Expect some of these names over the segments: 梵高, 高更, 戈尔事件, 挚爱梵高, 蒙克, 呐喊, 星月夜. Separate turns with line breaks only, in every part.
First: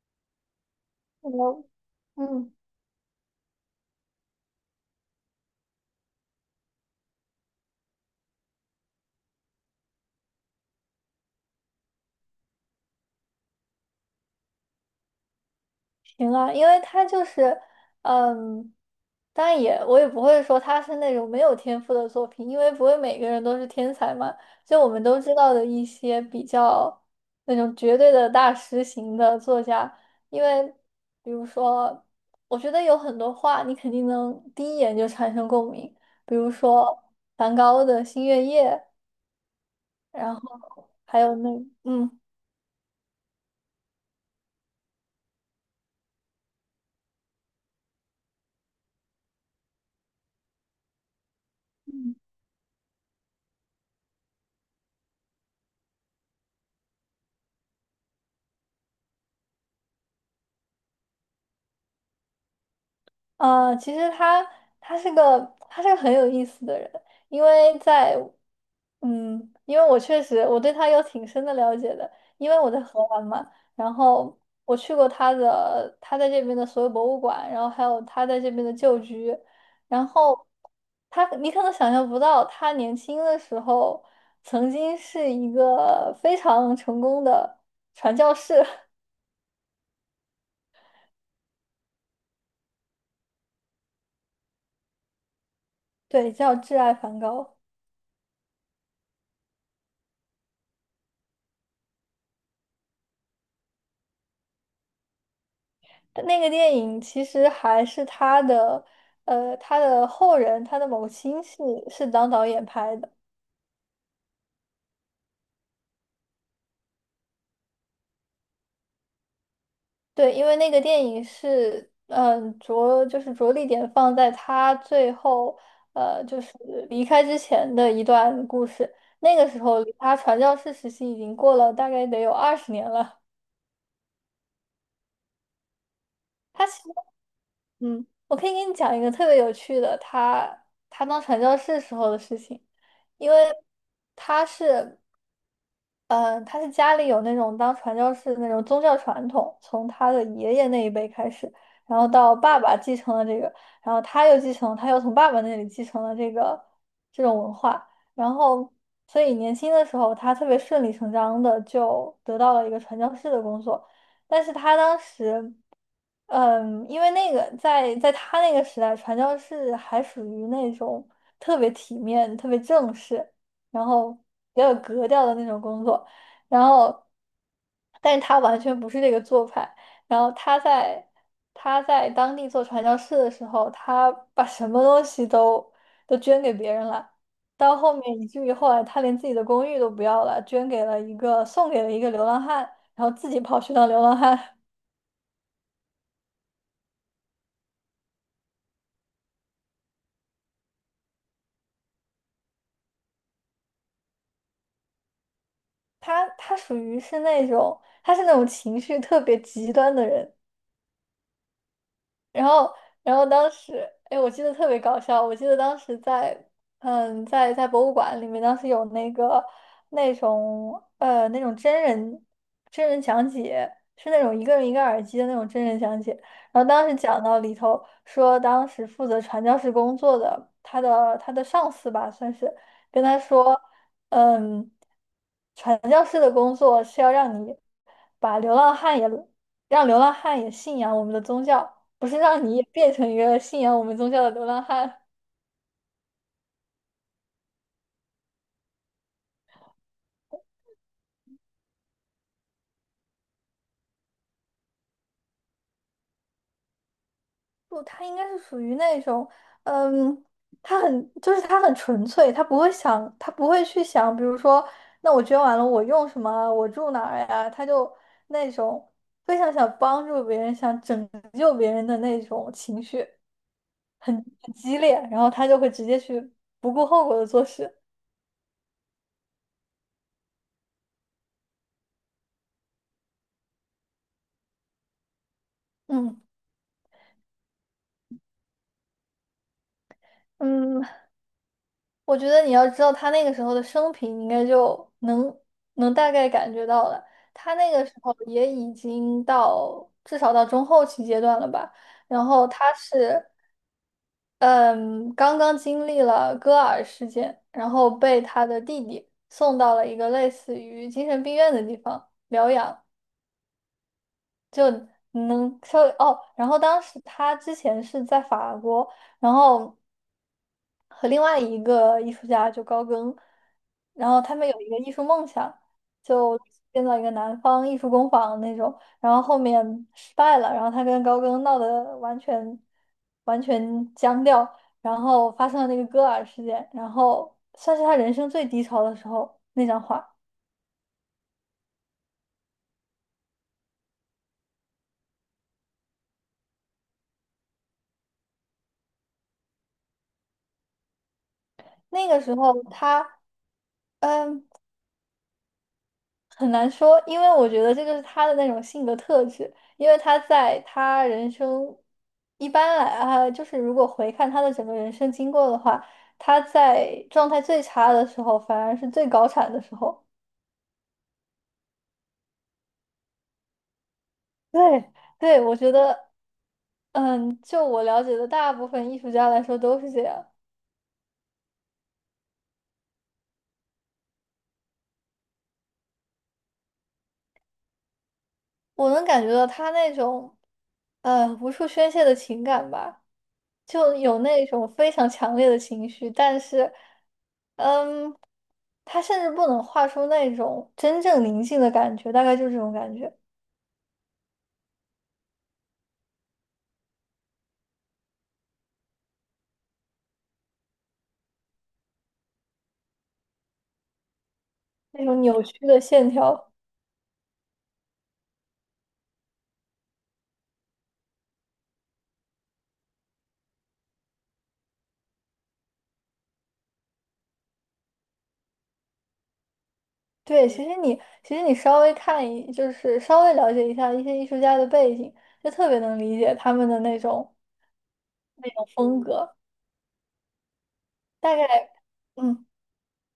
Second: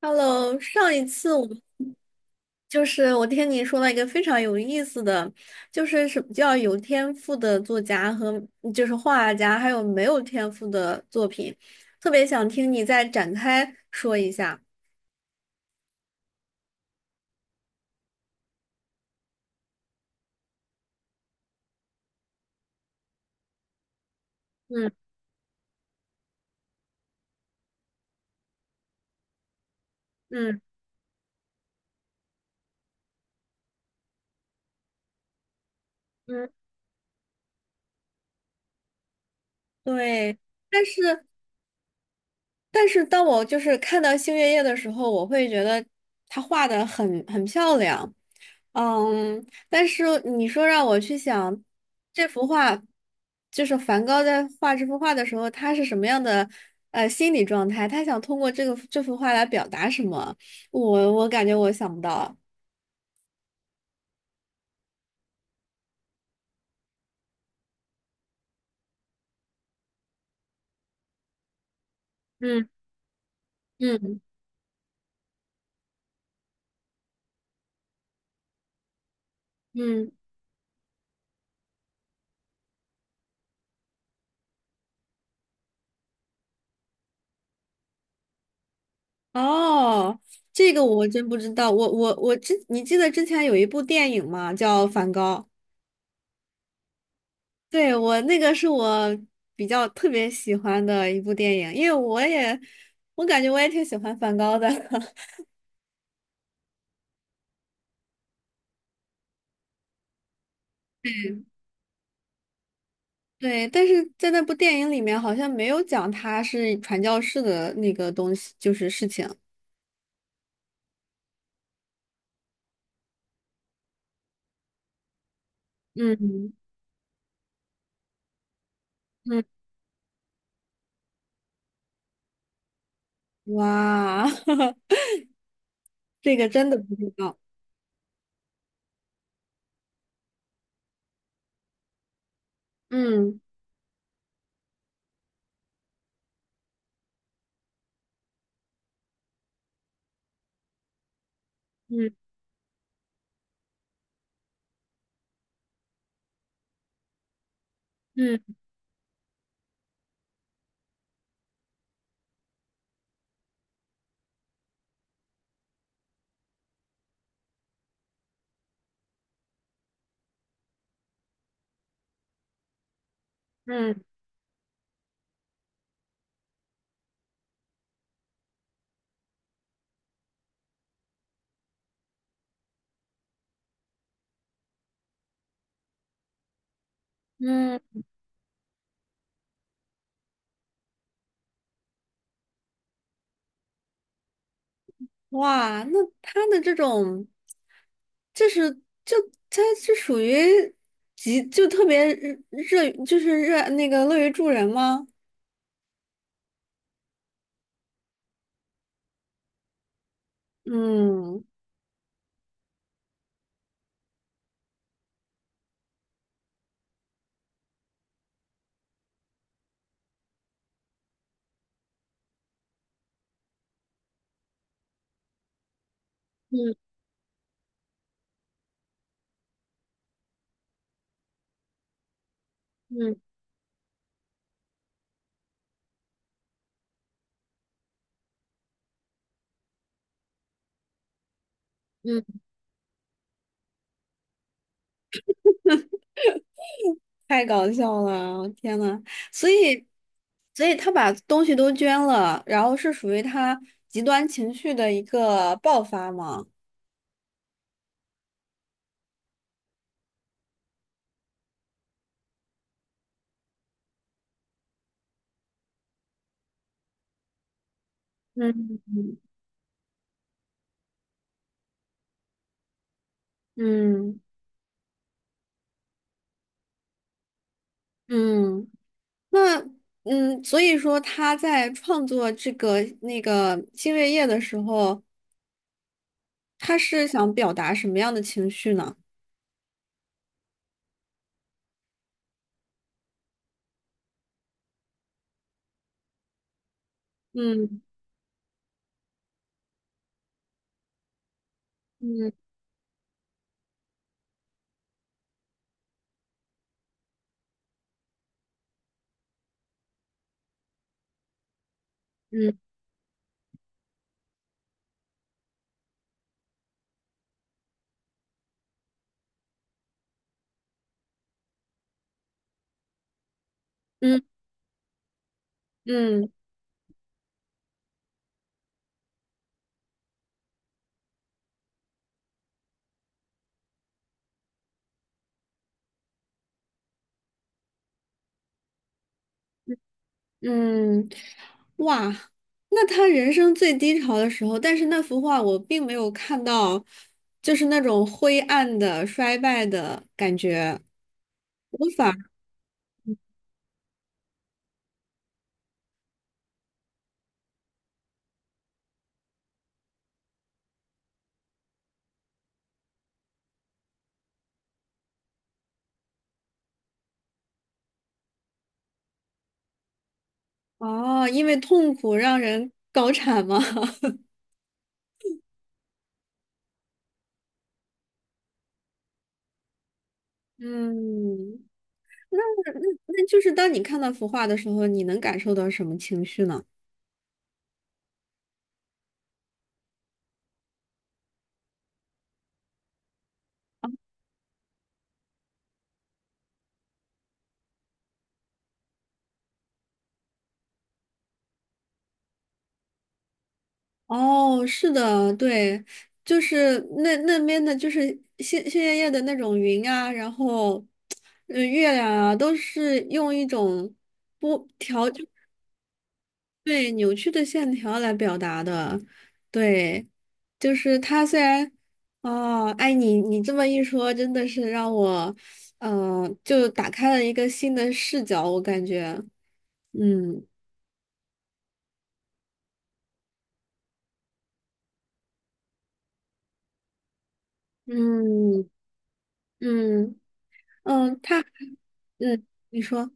Hello，上一次我们
我嗯，
就是我听你说了一个非常有意思的，就是什么叫有天赋的作家和就是画家，还有没有天赋的作品，特别想听你再展开说一下。
行啊。因为他就是，嗯，当然也我不会说他是那种没有天赋的作品，因为不会每个人都是天才嘛。就我们
嗯
都知道的一些比较那种绝对的大师型的作家，因
嗯
为比如说，我觉得有很多话你肯定能第一眼就产生共鸣，比
嗯，
如说梵高的《星月夜》，然
对，但
后还
是
有嗯。
但是当我就是看到星月夜的时候，我会觉得他画的很漂亮，但是你说让我去想这幅画，就是梵高在画这幅画的时候，他是什么样的心理状态？他想通过这幅画来表达什么？我感觉我想不到。
其实他他是个他是个很有意思的人，因为因为我确实我对他有挺深的了解的，因为
嗯
我在荷兰嘛。然
嗯
后我去过他在这边的所有博物馆，然后还有他在这边的旧居，然
嗯，
后他你可能想象不到，他年轻的时候曾经是一个非常成功的传教士。
哦，这个我真不知道。我我我之，你记得之前有一部电影吗？叫《梵高》。
对，叫挚爱梵高。
对，我那个是我比较特别喜欢的一部电影，因为我也，我感觉我也挺喜欢梵高的。
那个电影其实还是他的，他的后人，他的某个亲 戚是当导演拍的。
对，但是在那部电影里面好像没有讲他是传教士的那个东西，就是事情。
对，因为那个电影是，着就是着力点放在他最后，就是
嗯
离开之前的一段故事。那
嗯，
个时候离他传教士时期已经过了大概得有二十年了。
哇，这个
他
真的
其实
不知道。
我可以给你讲一个特别有趣的，他当传教士时候的事情。因为
嗯
他是嗯，他是家里有那种当传教士的那种宗教传统，从他的爷爷那一辈开始，然后
嗯
到爸爸继承了这个，然后他又继承，他又从爸爸那里继承了这个这种文化。然
嗯
后所以年轻的时候他特别顺理成章的就得到了一个传教士的工作，但是他当时，因为那个在他那个时代，传教士还属于那种特别体面、特别正式。然
嗯
后比较有格调的那种工作，然后，但是他完全不是这个做派。然后他在他在当地做传教士的时候，他把什么东西都捐给别人了，到后
嗯。
面以至于后来他连自己的公寓都不要了，捐给了一个送给了一个流浪汉，然后自己跑去当流浪汉。
哇，那他的这种，就是就他是属于特别热热就是热那个乐于助人吗？
他属于是那种他是那种情绪特别极端的人。
嗯
然后，然后当时，哎，我记得特别搞笑。我记得当时在，在博物馆里面，当时有那个那种那种真人讲解，是那种一个人一个耳机的那种真人讲解。然后
嗯
当时讲到里头说，当时负责传教士工作的他的上司吧，算是跟
嗯
他说，嗯，传教士的工作是要让你把流浪汉也让流浪汉也信仰我们的宗教，不是
嗯，
让你也变成一个信仰我们宗教的流浪汉。
太搞笑了，天呐，所以所以他把东西都捐了，然后是属于他极端情绪的一个爆发吗？
不，他应该是属于那种，嗯，他很，就是他很纯粹，他不会想，他不会去想，比如说，那我捐完了，我用什么啊，我住哪儿呀？他就那
嗯
种非常想帮助别人、想拯救别人的那种情绪，很
嗯
很激烈，然后他就会直接去不顾后果的做事。
嗯，那所以说他在创作那个星月夜的时候，
嗯。
他是想表达什么样的情绪呢？
嗯，我觉得你要知道他那个时候的生平，你应该就能能大概感觉到了。他那
嗯
个时候也已经到至少到中后期阶段了吧。然
嗯
后他是嗯刚刚经历了戈尔事件，然后被他的弟弟送到了一个类似于精神病院的地方疗
嗯
养。能稍微哦，然后当时他之前是在法国，然后和另外一个艺术家就高更，然后
嗯
他们有一个艺术梦想，
嗯
就建造一个南方艺术工坊那种，然后后面失败了，然后他跟高更闹得完全僵掉，然后发生了那个戈尔事件，然后算是他人生最低潮的时候那张画。
嗯，哇，那他人生最低潮的时候，但是那幅画我并没有看到，就是那种灰暗的、衰败的感觉。无
那
法
个时候他。嗯，很难说，因为我觉得这就是他的那种性格特质，因为他人生一般来啊，就是如果回看他的整个人生经过的话，他在状态最差的时候，反而是最高产的时候。
哦，因为痛苦让人高产吗？
对，对，我觉得，就我了解的大部分艺术家来说都是这样。
嗯，那那那就是当你看到幅画的时候，你能感受到什么情绪呢？
我能感觉到他那种，无处宣泄的情感吧，就有那种非常强烈的情绪，但是。嗯，他甚至不能画出那种真正宁静的感觉，大概就是这种感觉，
哦，是的，对，就是那边的，就是鲜鲜艳艳的那种云啊，然后，月亮啊，都是用一种不
那
条，
种扭曲的线条。
对，扭曲的线条来表达的。对，就是它虽然，哦，哎，你这么一说，真的是让我，就打开了一个新的视角，我感觉。嗯
对，其实你稍微看一，就是稍微了解一下一些艺术家的背景，就特别能理解他们的那种
嗯
风格。
嗯嗯，
大概，嗯，
你说。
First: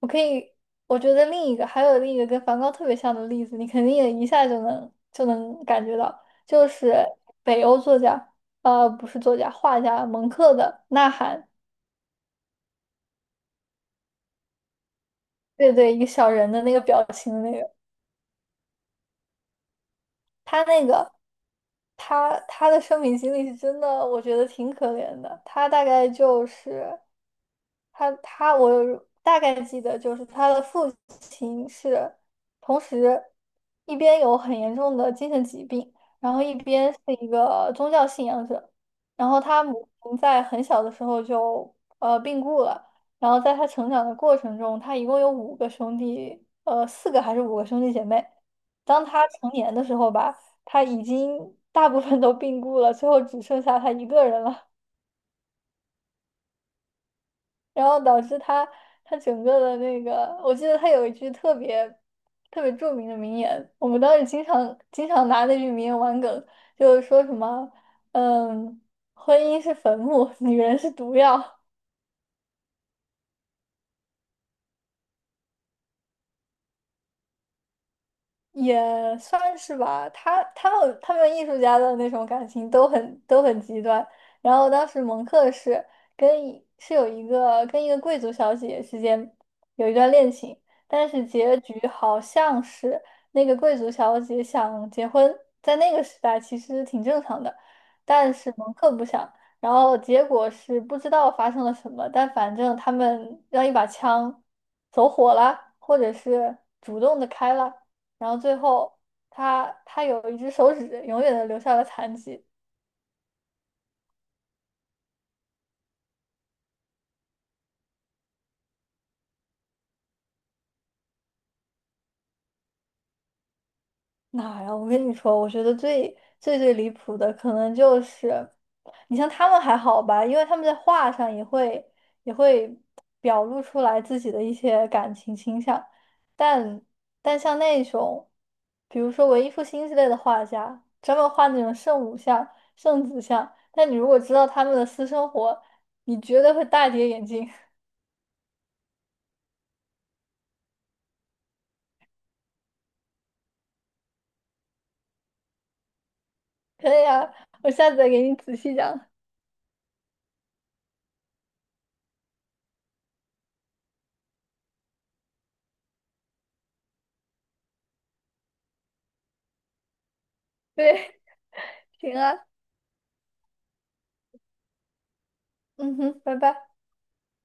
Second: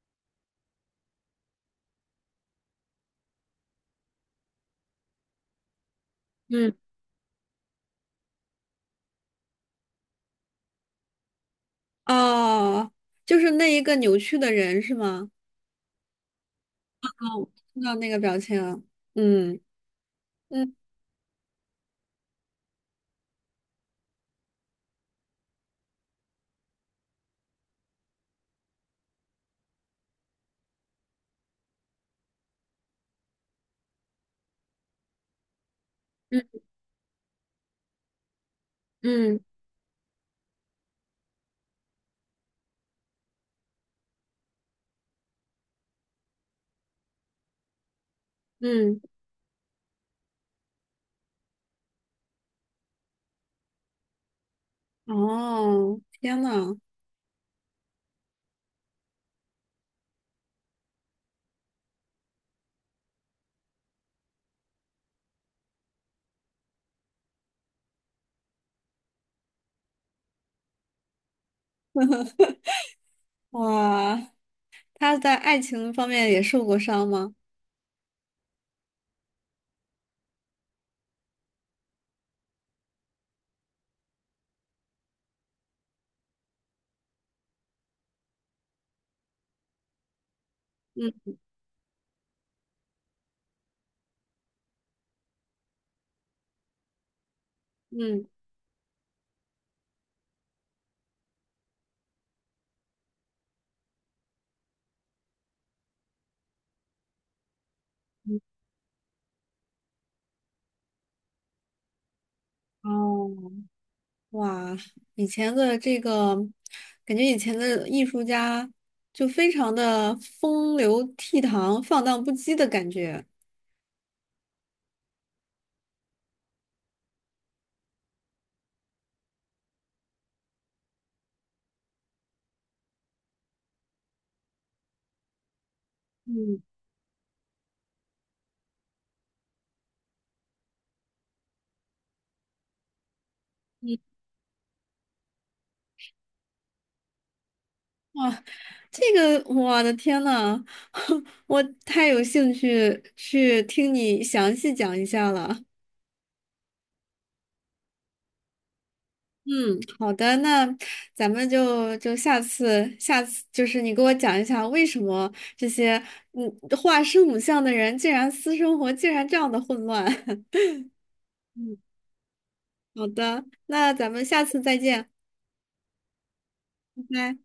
我可以，我觉得另一个还有另一个跟梵高特别像的例子，你肯定也一下就能感觉到，就
嗯。
是北欧作家，呃，不是作家，画家蒙克的《呐喊》，
哦，就是那一个扭曲的人是吗？
对对，一个小人的那个表情的
哦，
那个。
看到那个表情了。嗯
他
嗯
那个，他的生命经历是真的，我觉得挺可怜的。他大概就是，他他我大概记得，就是他的父亲是同时一边有很严重的精神疾病，然后一
嗯
边是一个宗教信仰者，然
嗯
后他母亲在很小的时候就病故了，然后在他成长的过程中，他一共有五个兄弟，呃四个还是五个兄弟姐妹，
嗯，
当他成年的时候吧，他已经大部分都病故了，最后只剩下他一个人了。
哦，天呐，
然后导致他整个的那个，我记得他有一句特别著名的名言，我们当时经常拿那句名言玩梗，就是说什么，嗯，婚姻是坟墓，女人是毒药。
哇，他在爱情方面也受过伤吗？
也算是吧，他们艺术家的那种感情都都很极端。然后当时蒙克是跟一是有一个跟一个贵族小姐之间有一段恋情，但是
嗯
结局好像是那个贵族小姐想结婚，在那个时代其实挺正常的，
嗯，
但是蒙克不想。然后结果是不知道发生了什么，但反正他们让一把枪走火了，或者是主动的开了。然后最后他有一只手指永远的留下了残疾。
哦，哇，以前的这个，感觉以前的艺术家就非常的风流倜傥、放荡不羁的感觉。
哪呀？我跟你说，我觉得最最离谱的可能就是，你像他们还好吧，因为他们在画上也会表露出来自己的一些感情倾向，
嗯
但但像那种，比如说文艺复兴之类的画家，专门画那种圣母像、圣子像，但你
嗯
如果知道他们的私生活，你绝对会大跌眼镜。
哇，这个我的天呐，我太有兴趣去听你详细讲一下了。
可以啊，我下次再给你仔细讲。
嗯，好的，那咱们就下次就是你给我讲一下为什么这些嗯画圣母像的人竟然私生活竟然这样的混乱。
对，
嗯，
行啊，
好的，那咱们下次再见，
嗯哼，拜拜。
拜拜。